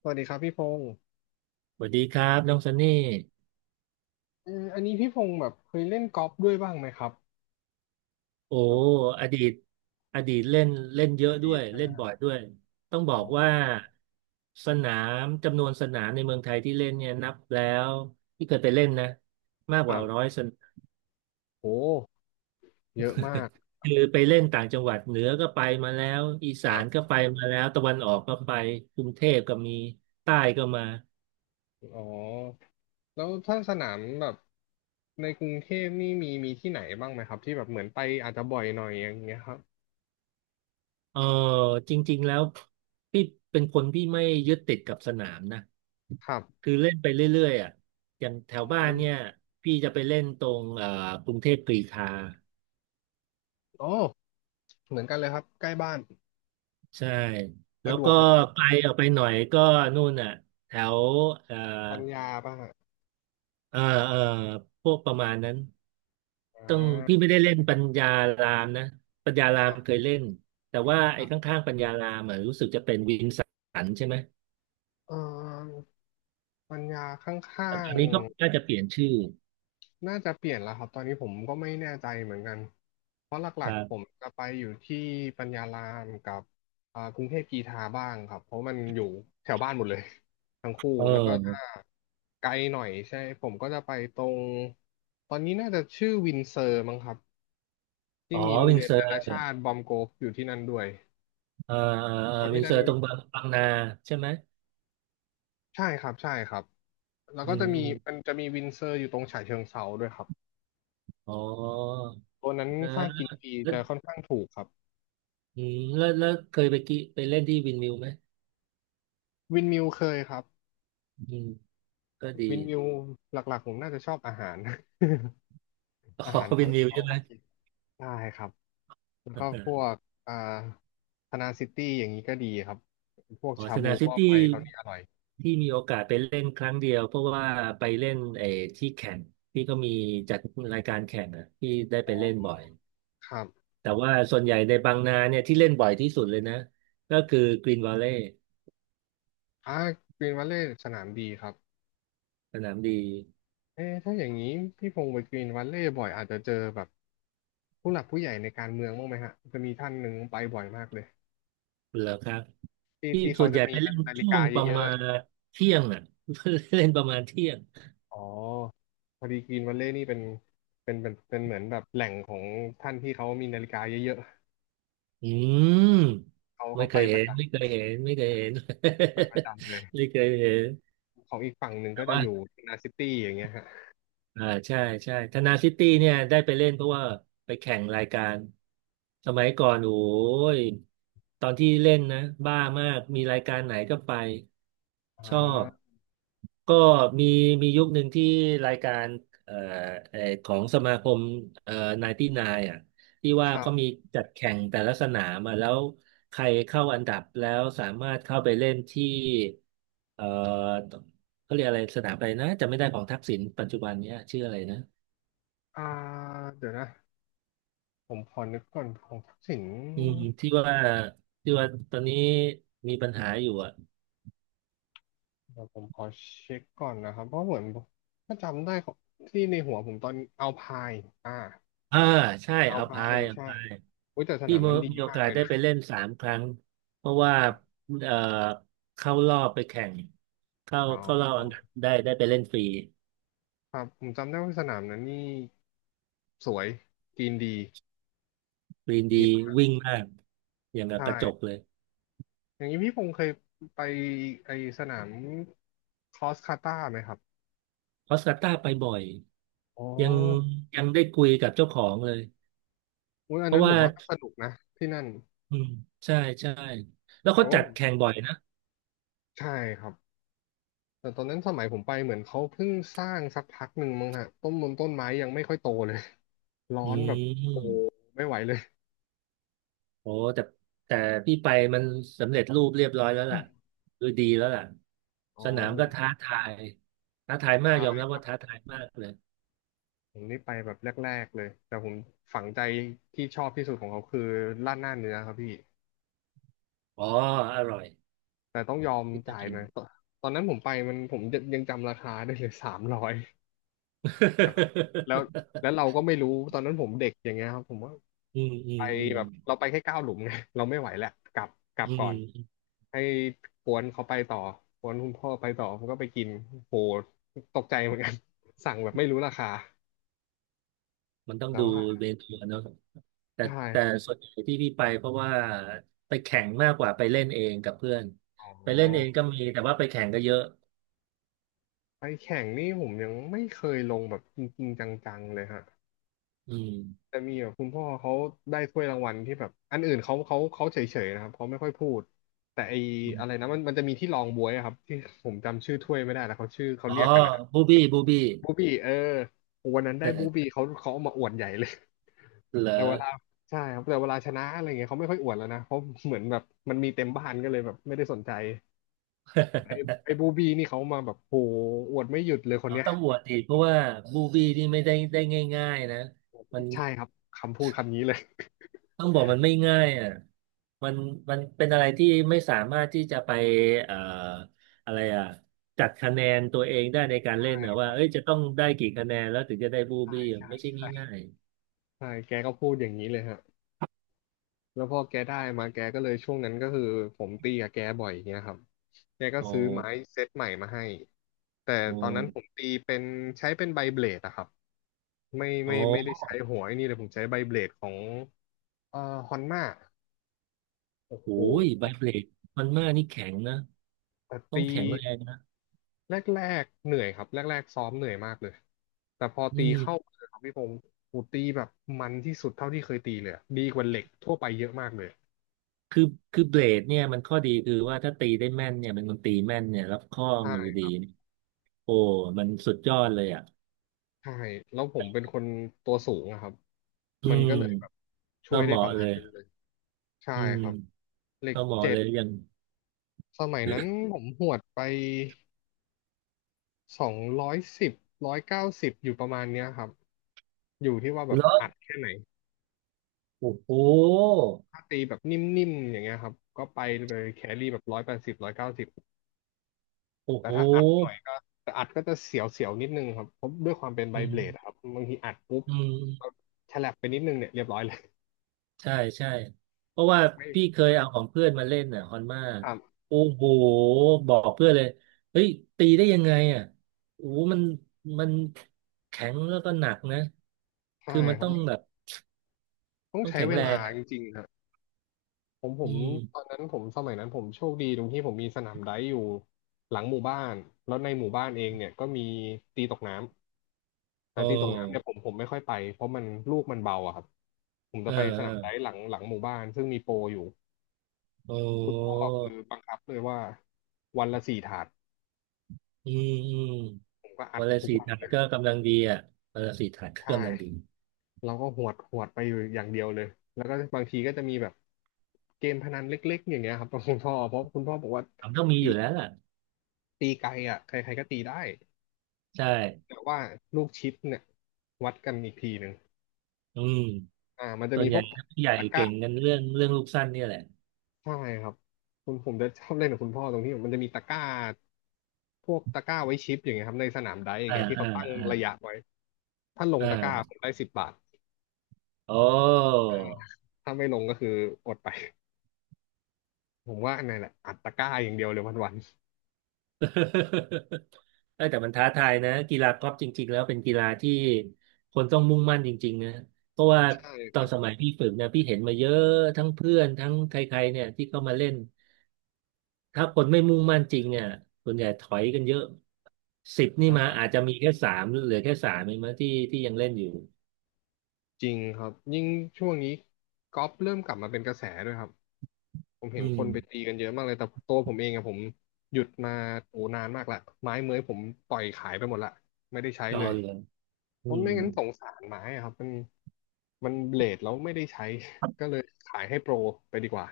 สวัสดีครับพี่พงศ์สวัสดีครับน้องซันนี่อันนี้พี่พงศ์แบบเคยเล่นกอล์ฟด้วยบ้างไหมครับโอ้แบบอดีตอดีตเล่นเล่นเยออะด้ดีวตยใช่ไหเล่มนครับ่บอยด้วยต้องบออ๋กอว่าสนามจำนวนสนามในเมืองไทยที่เล่นเนี่ยนับแล้วที่เคยไปเล่นนะมากคกรัว่าร้อยบสนามโหเยอะมากคือไปเล่นต่างจังหวัดเหนือก็ไปมาแล้วอีคสารันก็บไปมาแล้วตะวันออกก็ไปกรุงเทพก็มีใต้ก็มาอ๋อแล้วถ้าสนามแบบในกรุงเทพนี่มีที่ไหนบ้างไหมครับที่แบบเหมือนไปอาจจะบ่อยหน่อยอย่างเงี้ยครับเออจริงๆแล้วพี่เป็นคนที่ไม่ยึดติดกับสนามนะ ครับคือเล่นไปเรื่อยๆอ่ะอย่างแถอวบ้านอเนี่ยพี่จะไปเล่นตรงกรุงเทพกรีฑาโอเหมือนกันเลยครับใกล้บ้านใช่แล้สะวดวก็กมากไกลออกไปหน่อยก็นู่นอ่ะแถวเอ่อปัญญาป่ะฮะเอ่อเอ่อพวกประมาณนั้นอ่ต้องพี่าไม่ได้เล่นปัญญารามนะปัญญาครามรัเคบยเล่นแต่ว่าคไอ้รับข้างๆปัญญารามอ่ะรู้สึกจะเป็นวินสันใช่ไหมเออปัญญาข้าแต่ตง อนนี้ก็น่าจะเปลี่ยนชื่อน่าจะเปลี่ยนแล้วครับตอนนี้ผมก็ไม่แน่ใจเหมือนกันเพราะหลัคกรัๆผมบจะไปอยู่ที่ปัญญารามกับกรุงเทพกีทาบ้างครับเพราะมันอยู่แถวบ้านหมดเลย ทั้งคู่เแล้วก็อถ้าอไกลหน่อยใช่ผมก็จะไปตรงตอนนี้น่าจะชื่อวินเซอร์มั้งครับอ๋ที่อมีโรงวินเรียนเซอนานาร์ชาติบอมโกฟอยู่ที่นั่นด้วยเออเออเพราะวิที่นเซนั่อนร์ตรงบางบางนาใช่ไหมใช่ครับใช่ครับแล้วอืก็จะมีมันม จะมีวินเซอร์อยู่ตรงฉะเชิงเทราด้วยครับอ๋อตัวนั้นนะค่ากินฟรีแล้วจะค่อนข้างถูกครับเคยไปไปเล่นที่วินมิวไหมวินมิวเคยครับ อืมก็ดี วินวิวหลักๆผมน่าจะชอบอาหาร อ๋ ออาหารวิเขานมิวเขาใช่ไหโอม เคได้ครับแล้วก็พว กอ่าธนาซิตี้อย่างนี้ก็ดีครับพวกอ๋อชาสบูนามซิหม้อตี้ไฟเขานี่อร่อยที่มีโอกาสไปเล่นครั้งเดียว เพราะว่าไปเล่นไอ้ที่แข่งที่ก็มีจัดรายการแข่งอ่ะที่ได้ไปเล่นบ่อย ครับแต่ว่าส่วนใหญ่ในบางนาเนี่ยที่เล่นบ่อยที่สุดเลยนะ ก็คือกรีนวอลเลย์อ่ากรีนวัลเลย์สนามดีครับสนามดีเอ๊ะถ้าอย่างนี้พี่พงศ์ไปกรีนวัลเลย์บ่อยอาจจะเจอแบบผู้หลักผู้ใหญ่ในการเมืองบ้างไหมฮะจะมีท่านหนึ่งไปบ่อยมากเลยเหรอครับที่ที่ที่ส่เขาวนใหจะญ่มีไปเล่นนาฬิช่วกางประเยอะมาณๆ เที่ยงอ่ะ เล่นประมาณเที่ยง อ๋อ พอดีกรีนวัลเลย์นี่เป็นเหมือนแบบแหล่งของท่านที่เขามีนาฬิกาเยอะอืมๆ เขาไม่เขาเคไปยปเห็ระนจำไม่เคยเห็นไม่เคยเห็น ไปประจำเลย ไม่เคยเห็นของอีกฝั่งหนึ่งแต่ก็จะว่า อยู่นาซิตี้อย่างเงี้ยฮะอ่าใช่ใช่ธนาซิตี้เนี่ยได้ไปเล่นเพราะว่าไปแข่งรายการสมัยก่อนโอ้ยตอนที่เล่นนะบ้ามากมีรายการไหนก็ไปชอ่าอบก็มีมียุคหนึ่งที่รายการเอ่อเอ่อของสมาคมเอ่อ99อ่ะที่ว่าครัเขามีบจัดแข่งแต่ละสนามอ่ะแล้วใครเข้าอันดับแล้วสามารถเข้าไปเล่นที่เอ่อ เขาเรียกอะไรสนามอะไรนะจำไม่ได้ของทักษิณปัจจุบันเนี้ยชื่ออะไรนะอ่าเดี๋ยวนะ ผมขอนึกก่อนของทักษิณอืมที่ว่าที่ว่าตอนนี้มีปัญหาอยู่อ่ะเดี๋ยวผมขอเช็คก่อนนะครับ เพราะเหมือน ถ้าจำได้ของที่ในหัวผมตอนเอาพายอ่าอ่าใช่เอาอัลพาพายยอัลใช่พายอุ้ยแต่สที่นามมีนั้นดีมีโอมากกาเลสยได้นะไปเล่น3 ครั้งเพราะว่าผมเอ่อเข้ารอบไปแข่งเข้าอ๋อเข้ารอบอันดับได้ไปเล่นฟรีครับ ผมจำได้ว่าสนามนั้นนี่ สวยจีนดีฟรีจีนดีดีมากวิ่งมากอย่างใกับกระจกช่เลยอย่างนี้พี่พงษ์เคยไปไอสนามครอสคาตาไหมครับออสการ์ต้าไปบ่อยอ๋อยังยังได้คุยกับเจ้าของเลยอุ๊ยอัเพนนั้ราะนผว่ามว่าก็สนุกนะที่นั่นอืมใช่ใช่แล้วแต่เขาว่าจัดผมแข่งบ่อยนะ ใช่ครับแต่ตอนนั้นสมัยผมไปเหมือนเขาเพิ่งสร้างสักพักหนึ่งมั้งฮะต้นมนต้นไม้ยังไม่ค่อยโตเลย ร้ออืนแบบโหมไม่ไหวเลยโอ้แต่แต่พี่ไปมันสำเร็จรูปเรียบร้อยแล้วล่ะคือดีแล้วล่ะอ๋อสนามผก็มท้าทายท้าทายมากใช่ยอมรับครัว่าบท้าทายมากเลยผมนี่ไปแบบแรกๆเลยแต่ผมฝังใจที่ชอบที่สุดของเขาคือราดหน้าเนื้อครับพี่ อ๋ออร่อยแต่ต้องยอมที่จะจ่ายกิหน นะตอนนั้นผมไปมันผมยังจำราคาได้เลย300แต่แบบ แล้วแล้วเราก็ไม่รู้ตอนนั้นผมเด็กอย่างเงี้ยครับผมว่าอืมอืไปมอืมแบบเราไปแค่9 หลุมไงเราไม่ไหวแหละกลับกลัอืบก่อนมให้กวนเขาไปต่อกวนคุณพ่อไปต่อผมก็ไปกินโหตกใจเหมือนกัน สั่งแบบไม่รู้ราคามันต้องแต่ดูว่าเมนูอะเนาะแต่ใช่แต่ครับส่วนใหญ่ที่พี่ไปเพราะว่าไปแข่งมากกว่าไปเล่นเองกับเพื่อนอ๋ไปเล่นเองอก็มีแต่ว่าไปแข่งก็เยอะไปแข่งนี่ผมยังไม่เคยลงแบบจริงๆจังๆเลยฮะ อืมแต่มีแบบคุณพ่อเขาได้ถ้วยรางวัลที่แบบอันอื่นเขาเฉยๆนะครับเขาไม่ค่อยพูดแต่ไออมอะไรนะมันจะมีที่รองบ๊วยอะครับที่ผมจำชื่อถ้วยไม่ได้แล้วเขาชื่อเขาอ๋อเรียกกันนะบูบี้บูบี้ บูบี้เออวันนั้นได้บูบี้เขาเอามาอวดใหญ่เลยเหรอแต่เวลาใช่ครับแต่เวลาชนะอะไรเงี้ยเขาไม่ค่อยอวดแล้วนะเพราะเหมือนแบบมันมีเต็มบ้านก็เลยแบบไม่ได้สนใจไอ้ไอ้บูบี้นี่เขามาแบบโหอวดไม่หยุดเลยคนเราเนี้ยต้องอวดอีกเพราะว่ามูวี่นี่ไม่ได้ง่ายๆนะมันใช่ครับคำพูดคำนี้เลยต้องบอกมันไม่ง่ายอ่ะมันมันเป็นอะไรที่ไม่สามารถที่จะไปเอ่ออะไรอ่ะ จัดคะแนนตัวเองได้ในการใชเล่นนะ่ว่าเอ้ยจะต้องได้กี่คะแนนแล้วถึงจะได้บูใช่บี้ใช่ไม่ใช่ใช่ง่ายใช่แกก็พูดอย่างนี้เลยฮะ แล้วพอแกได้มาแกก็เลยช่วงนั้นก็คือผมตีกับแกบ่อยอย่างเงี้ยครับแกๆก็ซื้อไม้เซตใหม่มาให้แต่โอตอนนั้นผม้ตีเป็นใช้เป็นใบเบลดอะครับไม่ไม่โอ้ไม่ได้ใช้หัวไอ้นี่เลยผมใช้ใบเบลดของเอ่อฮอนม่าโอ้โอ้โหยใบเบลดมันมากนี่แข็งนะแต่ต้องตีแข็งแรงนะแรกๆเหนื่อยครับแรกๆซ้อมเหนื่อยมากเลยแต่พอตีนี่เข้ามือครับพี่ผมผมตีแบบมันที่สุดเท่าที่เคยตีเลยอะดีกว่าเหล็กทั่วไปเยอะมากเลยคือคือเบลดเนี่ยมันข้อดีคือว่าถ้าตีได้แม่นเนี่ยเป็นคนตีแม่นเนี่ยรับข้อมือใช่ ดี โอ้มันสุดยอดเลยอ่ะใช่แล้วผมเป็นคนตัวสูงอะครับอืมันก็เลยแบบมช่ก็วยเหได้ปมาะระมาเลณยนึงเลยใช่อืมครับเหล็กก็เหมาะเจ็เลดยอย่างสมัยนั้นผมหวดไป210ร้อยเก้าสิบอยู่ประมาณเนี้ยครับอยู่ที่ว่าแบเลบอะอัดแค่ไหนโอ้โหถ้าตีแบบนิ่มๆอย่างเงี้ยครับก็ไปเลยแครี่แบบ180ร้อยเก้าสิบโอ้แต่โหถ้าอัดหน่อยก็แต่อัดก็จะเสียวๆนิดนึงครับเพราะด้วยความเป็นไบอืเบลดอะคมรับบางทีอัดปุ๊บอืเรามฉลับไปนิดนึงเนี่ยเรียบร้อยเลยใช่ ใช่ เพราะว่าไม่พี่เคยเอาของเพื่อนมาเล่นอ่ะฮอนมาครับโอ้โหบอกเพื่อนเลย เฮ้ย ตีได้ยังไงอ่ะโอ้โหมันมันแข็งแล้วก็หนักนะใช่คือมันครัต้องบ แบบต้องต้องใช้แข็งเวแรลางจอ่ะริงๆครับผมผอืมตอนมนั้นผมสมัยนั้นผมโชคดีตรงที่ผมมีสนามไดฟ์อยู่หลังหมู่บ้านแล้วในหมู่บ้านเองเนี่ยก็มีตีตกน้ำโอแต่ตีตกน้ำเนี่ย้ผมไม่ค่อยไปเพราะมันลูกมันเบาอะครับผมเจะไปสนามไดออฟ์หลังหมู่บ้านซึ่งมีโปรอยู่เออคุณพ่อโอ้คือบังคับเลยว่าวันละสี่ถาดอืมอืม ผมก็อัดวันละทุกสี่วันถาดเลยก็กำลังดีอ่ะวันละสี่ถาดก็ใช่กำลังดีเราก็หวดหวดไปอยู่อย่างเดียวเลยแล้วก็บางทีก็จะมีแบบเกมพนันเล็กๆอย่างเงี้ยครับ กับคุณพ่อเพราะคุณพ่อบอกว่าทำต้องมีอตี ยู่แล้วล่ะตีไกลอ่ะใครๆก็ตีได้ใช่แต่ว่าลูกชิปเนี่ยวัดกันอีกทีหนึ่งอืมอ่ามันจะส่วมีนใหพญ่วกตผู้ใหญ่ะกเก่ร้างกันเรื่องเรื่องลูกสั้นเนี่ยแหละใช่ครับผมจะชอบเล่นกับคุณพ่อตรงที่มันจะมีตะกร้าพวกตะกร้าไว้ชิปอย่างเงี้ยครับในสนามไดร์อย่างอ่าเงี้ยที่อ่าเขาตั้งอ่าระยะไว้ถ้าลงตะกร้าอ่าผมได้10 บาทโอ้ อ่าถ้าไม่ลงก็คืออดไปผมว่าอันนั้นแหละอัดตะกร้าอย่างเดียวเลยวัน เออแต่มันท้าทายนะกีฬากอล์ฟจริงๆแล้วเป็นกีฬาที่คนต้องมุ่งมั่นจริงๆนะเพราะว่าๆใช่ตคอรันบสมัยพี่ฝึกนะพี่เห็นมาเยอะทั้งเพื่อนทั้งใครๆเนี่ยที่เข้ามาเล่น ถ้าคนไม่มุ่งมั่นจริงเนี่ยส่วนใหญ่ถอยกันเยอะ10นี่มาอ่าอาจจะมีแค่สามเหลือแค่สามเองมั้งที่ที่ยังเล่นอยู่ จริงครับยิ่งช่วงนี้กอล์ฟเริ่มกลับมาเป็นกระแสด้วยครับ ผมเห็อืนคมนไปตีกันเยอะมากเลย แต่ตัวผมเองอะผมหยุดมาโอ้นานมากละไม้เมื้อยผมปล่อยขายไปหมดละไม่ได้ใช้รเลอยเลยเพอืราะมไม่งั้นสงสารไม้อะครับมันมันเบลดแล้วไม่ได้ใช้ก็เลยขายให้โปรไปดีกว่า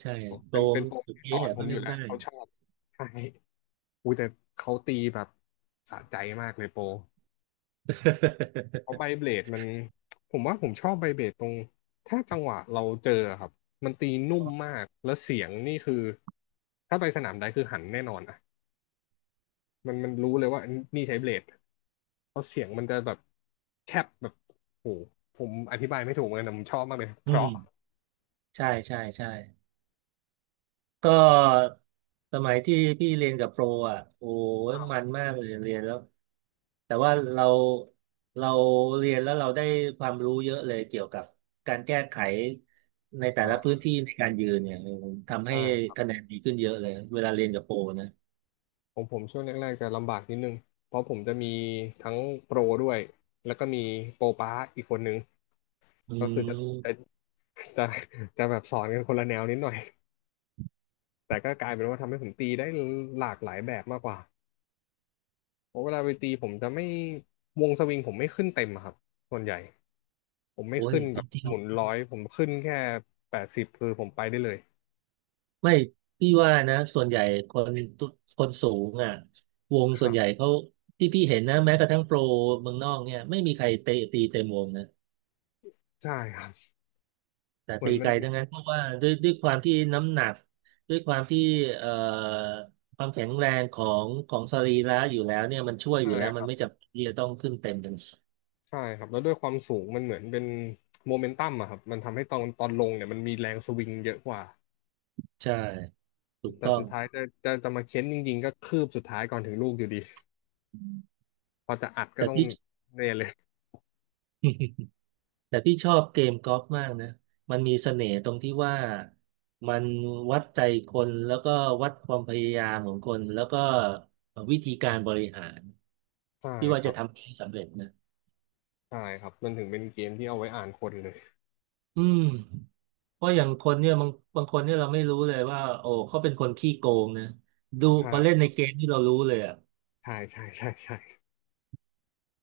ใช่ผมโปเป็รนเป็มนโปรสุดที่สอเอ๊ะนผก็มอเล่ยู่นแล้วได้ เขาชอบใช่อุ้ยแต่เขาตีแบบสะใจมากเลยโปร เพราะใบเบลดมันผมว่าผมชอบใบเบลดตรงถ้าจังหวะเราเจอครับมันตีนุ่มมากแล้วเสียงนี่คือถ้าไปสนามใดคือหันแน่นอนอ่ะมันรู้เลยว่านี่ใช้เบลดเพราะเสียงมันจะแบบแคบแบบโอ้โหผมอธิบายไม่ถูกเหมือนกันแต่ผมชอบมากเลย เพอืมราะใช่ ใช่ใช่ ก็สมัยที่พี่เรียนกับโปรอ่ะโอ้ยอ้าวมันมากเลยเรียนแล้วแต่ว่าเราเรียนแล้วเราได้ความรู้เยอะเลยเกี่ยวกับการแก้ไขในแต่อ่ละพื้านที่ในการยืนเนี่ยทำให้ใช่ครับคะแนนดีขึ้นเยอะเลยเวลาเรียนกับโปรนะผมช่วงแรกๆจะลำบากนิดนึงเพราะผมจะมีทั้งโปรด้วยแล้วก็มีโปรป้าอีกคนนึงอืก็คือจะมจะจะแบบสอนกันคนละแนวนิดหน่อย แต่ก็กลายเป็นว่าทำให้ผมตีได้หลากหลายแบบมากกว่าเพราะเวลาไปตีผมจะไม่วงสวิงผมไม่ขึ้นเต็มอะครับส่วนใหญ่ผมไม่โอ้ยขึ้นจแบบริงหมุน 100ผมขึ้นแค่แปดสิบคือผมไปได้เลยๆไม่พี่ว่านะส่วนใหญ่คนทุกคนสูงอ่ะวงคส่รัวนใหญ่บเขาที่พี่เห็นนะแม้กระทั่งโปรเมืองนอกเนี่ยไม่มีใครเตะตีเต็มวงนะ ใช่ครับแต่เหมือตีนมัไกนลทั้งนั้นเพราะว่าด้วยความที่น้ำหนักด้วยความที่เอ่อความแข็งแรงของของสรีระอยู่แล้วเนี่ยมันช่วยอใช่ยู่แล้วคมัรันบไม่จำเป็นที่จะต้องขึ้นเต็มกันใช่ครับแล้วด้วยความสูงมันเหมือนเป็นโมเมนตัมอะครับมันทำให้ตอนลงเนี่ยมันมีแรงสวิงเยอะกว่าใช่ถูกแต่ต้องสุดท้ายจะมาเค้นจริงๆก็คืบสุดท้ายก่อนถึงลูกอยู่ดีพอจะอัดก็แต่ต้องพี่เนี่ยเลยแต่พี่ชอบเกมกอล์ฟมากนะมันมีเสน่ห์ตรงที่ว่ามันวัดใจคนแล้วก็วัดความพยายามของคนแล้วก็วิธีการบริหารใช่ที่ว่าคจะรับทำให้สำเร็จนะใช่ครับมันถึงเป็นเกมที่เอาไว้อ่านคนเลย อืม เพราะอย่างคนเนี่ยบางคนเนี่ยเราไม่รู้เลยว่าโอ้เขาเป็นคนขี้โกงนะดูพอเล่ใช่ นในเกมที่เรารู้เลยอ่ะ ใช่ ใช่ใช่ใช่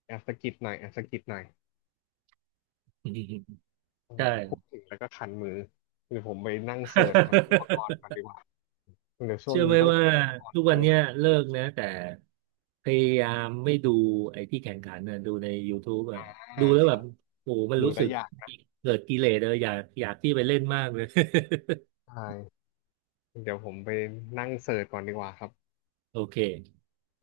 แอบสะกิดหน่อยแอบสะกิดหน่อย เออใช่ พูดถึงแล้วก็คันมือเดี๋ยวผมไปนั่งเสิร์ชหาอุปกรณ์กันดี กว่าเดี๋ยวช่วงเชื่อไหนี้มต้องว่าหาอุปกรทุณ์กวัเพิ่นมเนี้ยเลิกนะแต่พยายามไม่ดูไอ้ที่แข่งขันน่ะดูใน YouTube อ่ะดูอ่าแล้วคแบรับบโอ้โหมันดูรู้สึได้กยากนะเกิดกิเลสเลยอยากอยากที่ไปเล่นมากเลย ใช่เดี๋ยวผมไปนั่งเสิร์ชก่อนดีกว่าครับ โอเค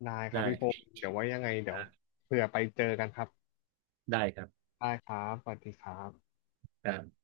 ได้ครับพี่พงศ์ได้เดี๋ยวไว่ายังไงเดี๋ยวอ่ะเผื่อไปเจอกันครับได้ครับได้ครับสวัสดีครับครับ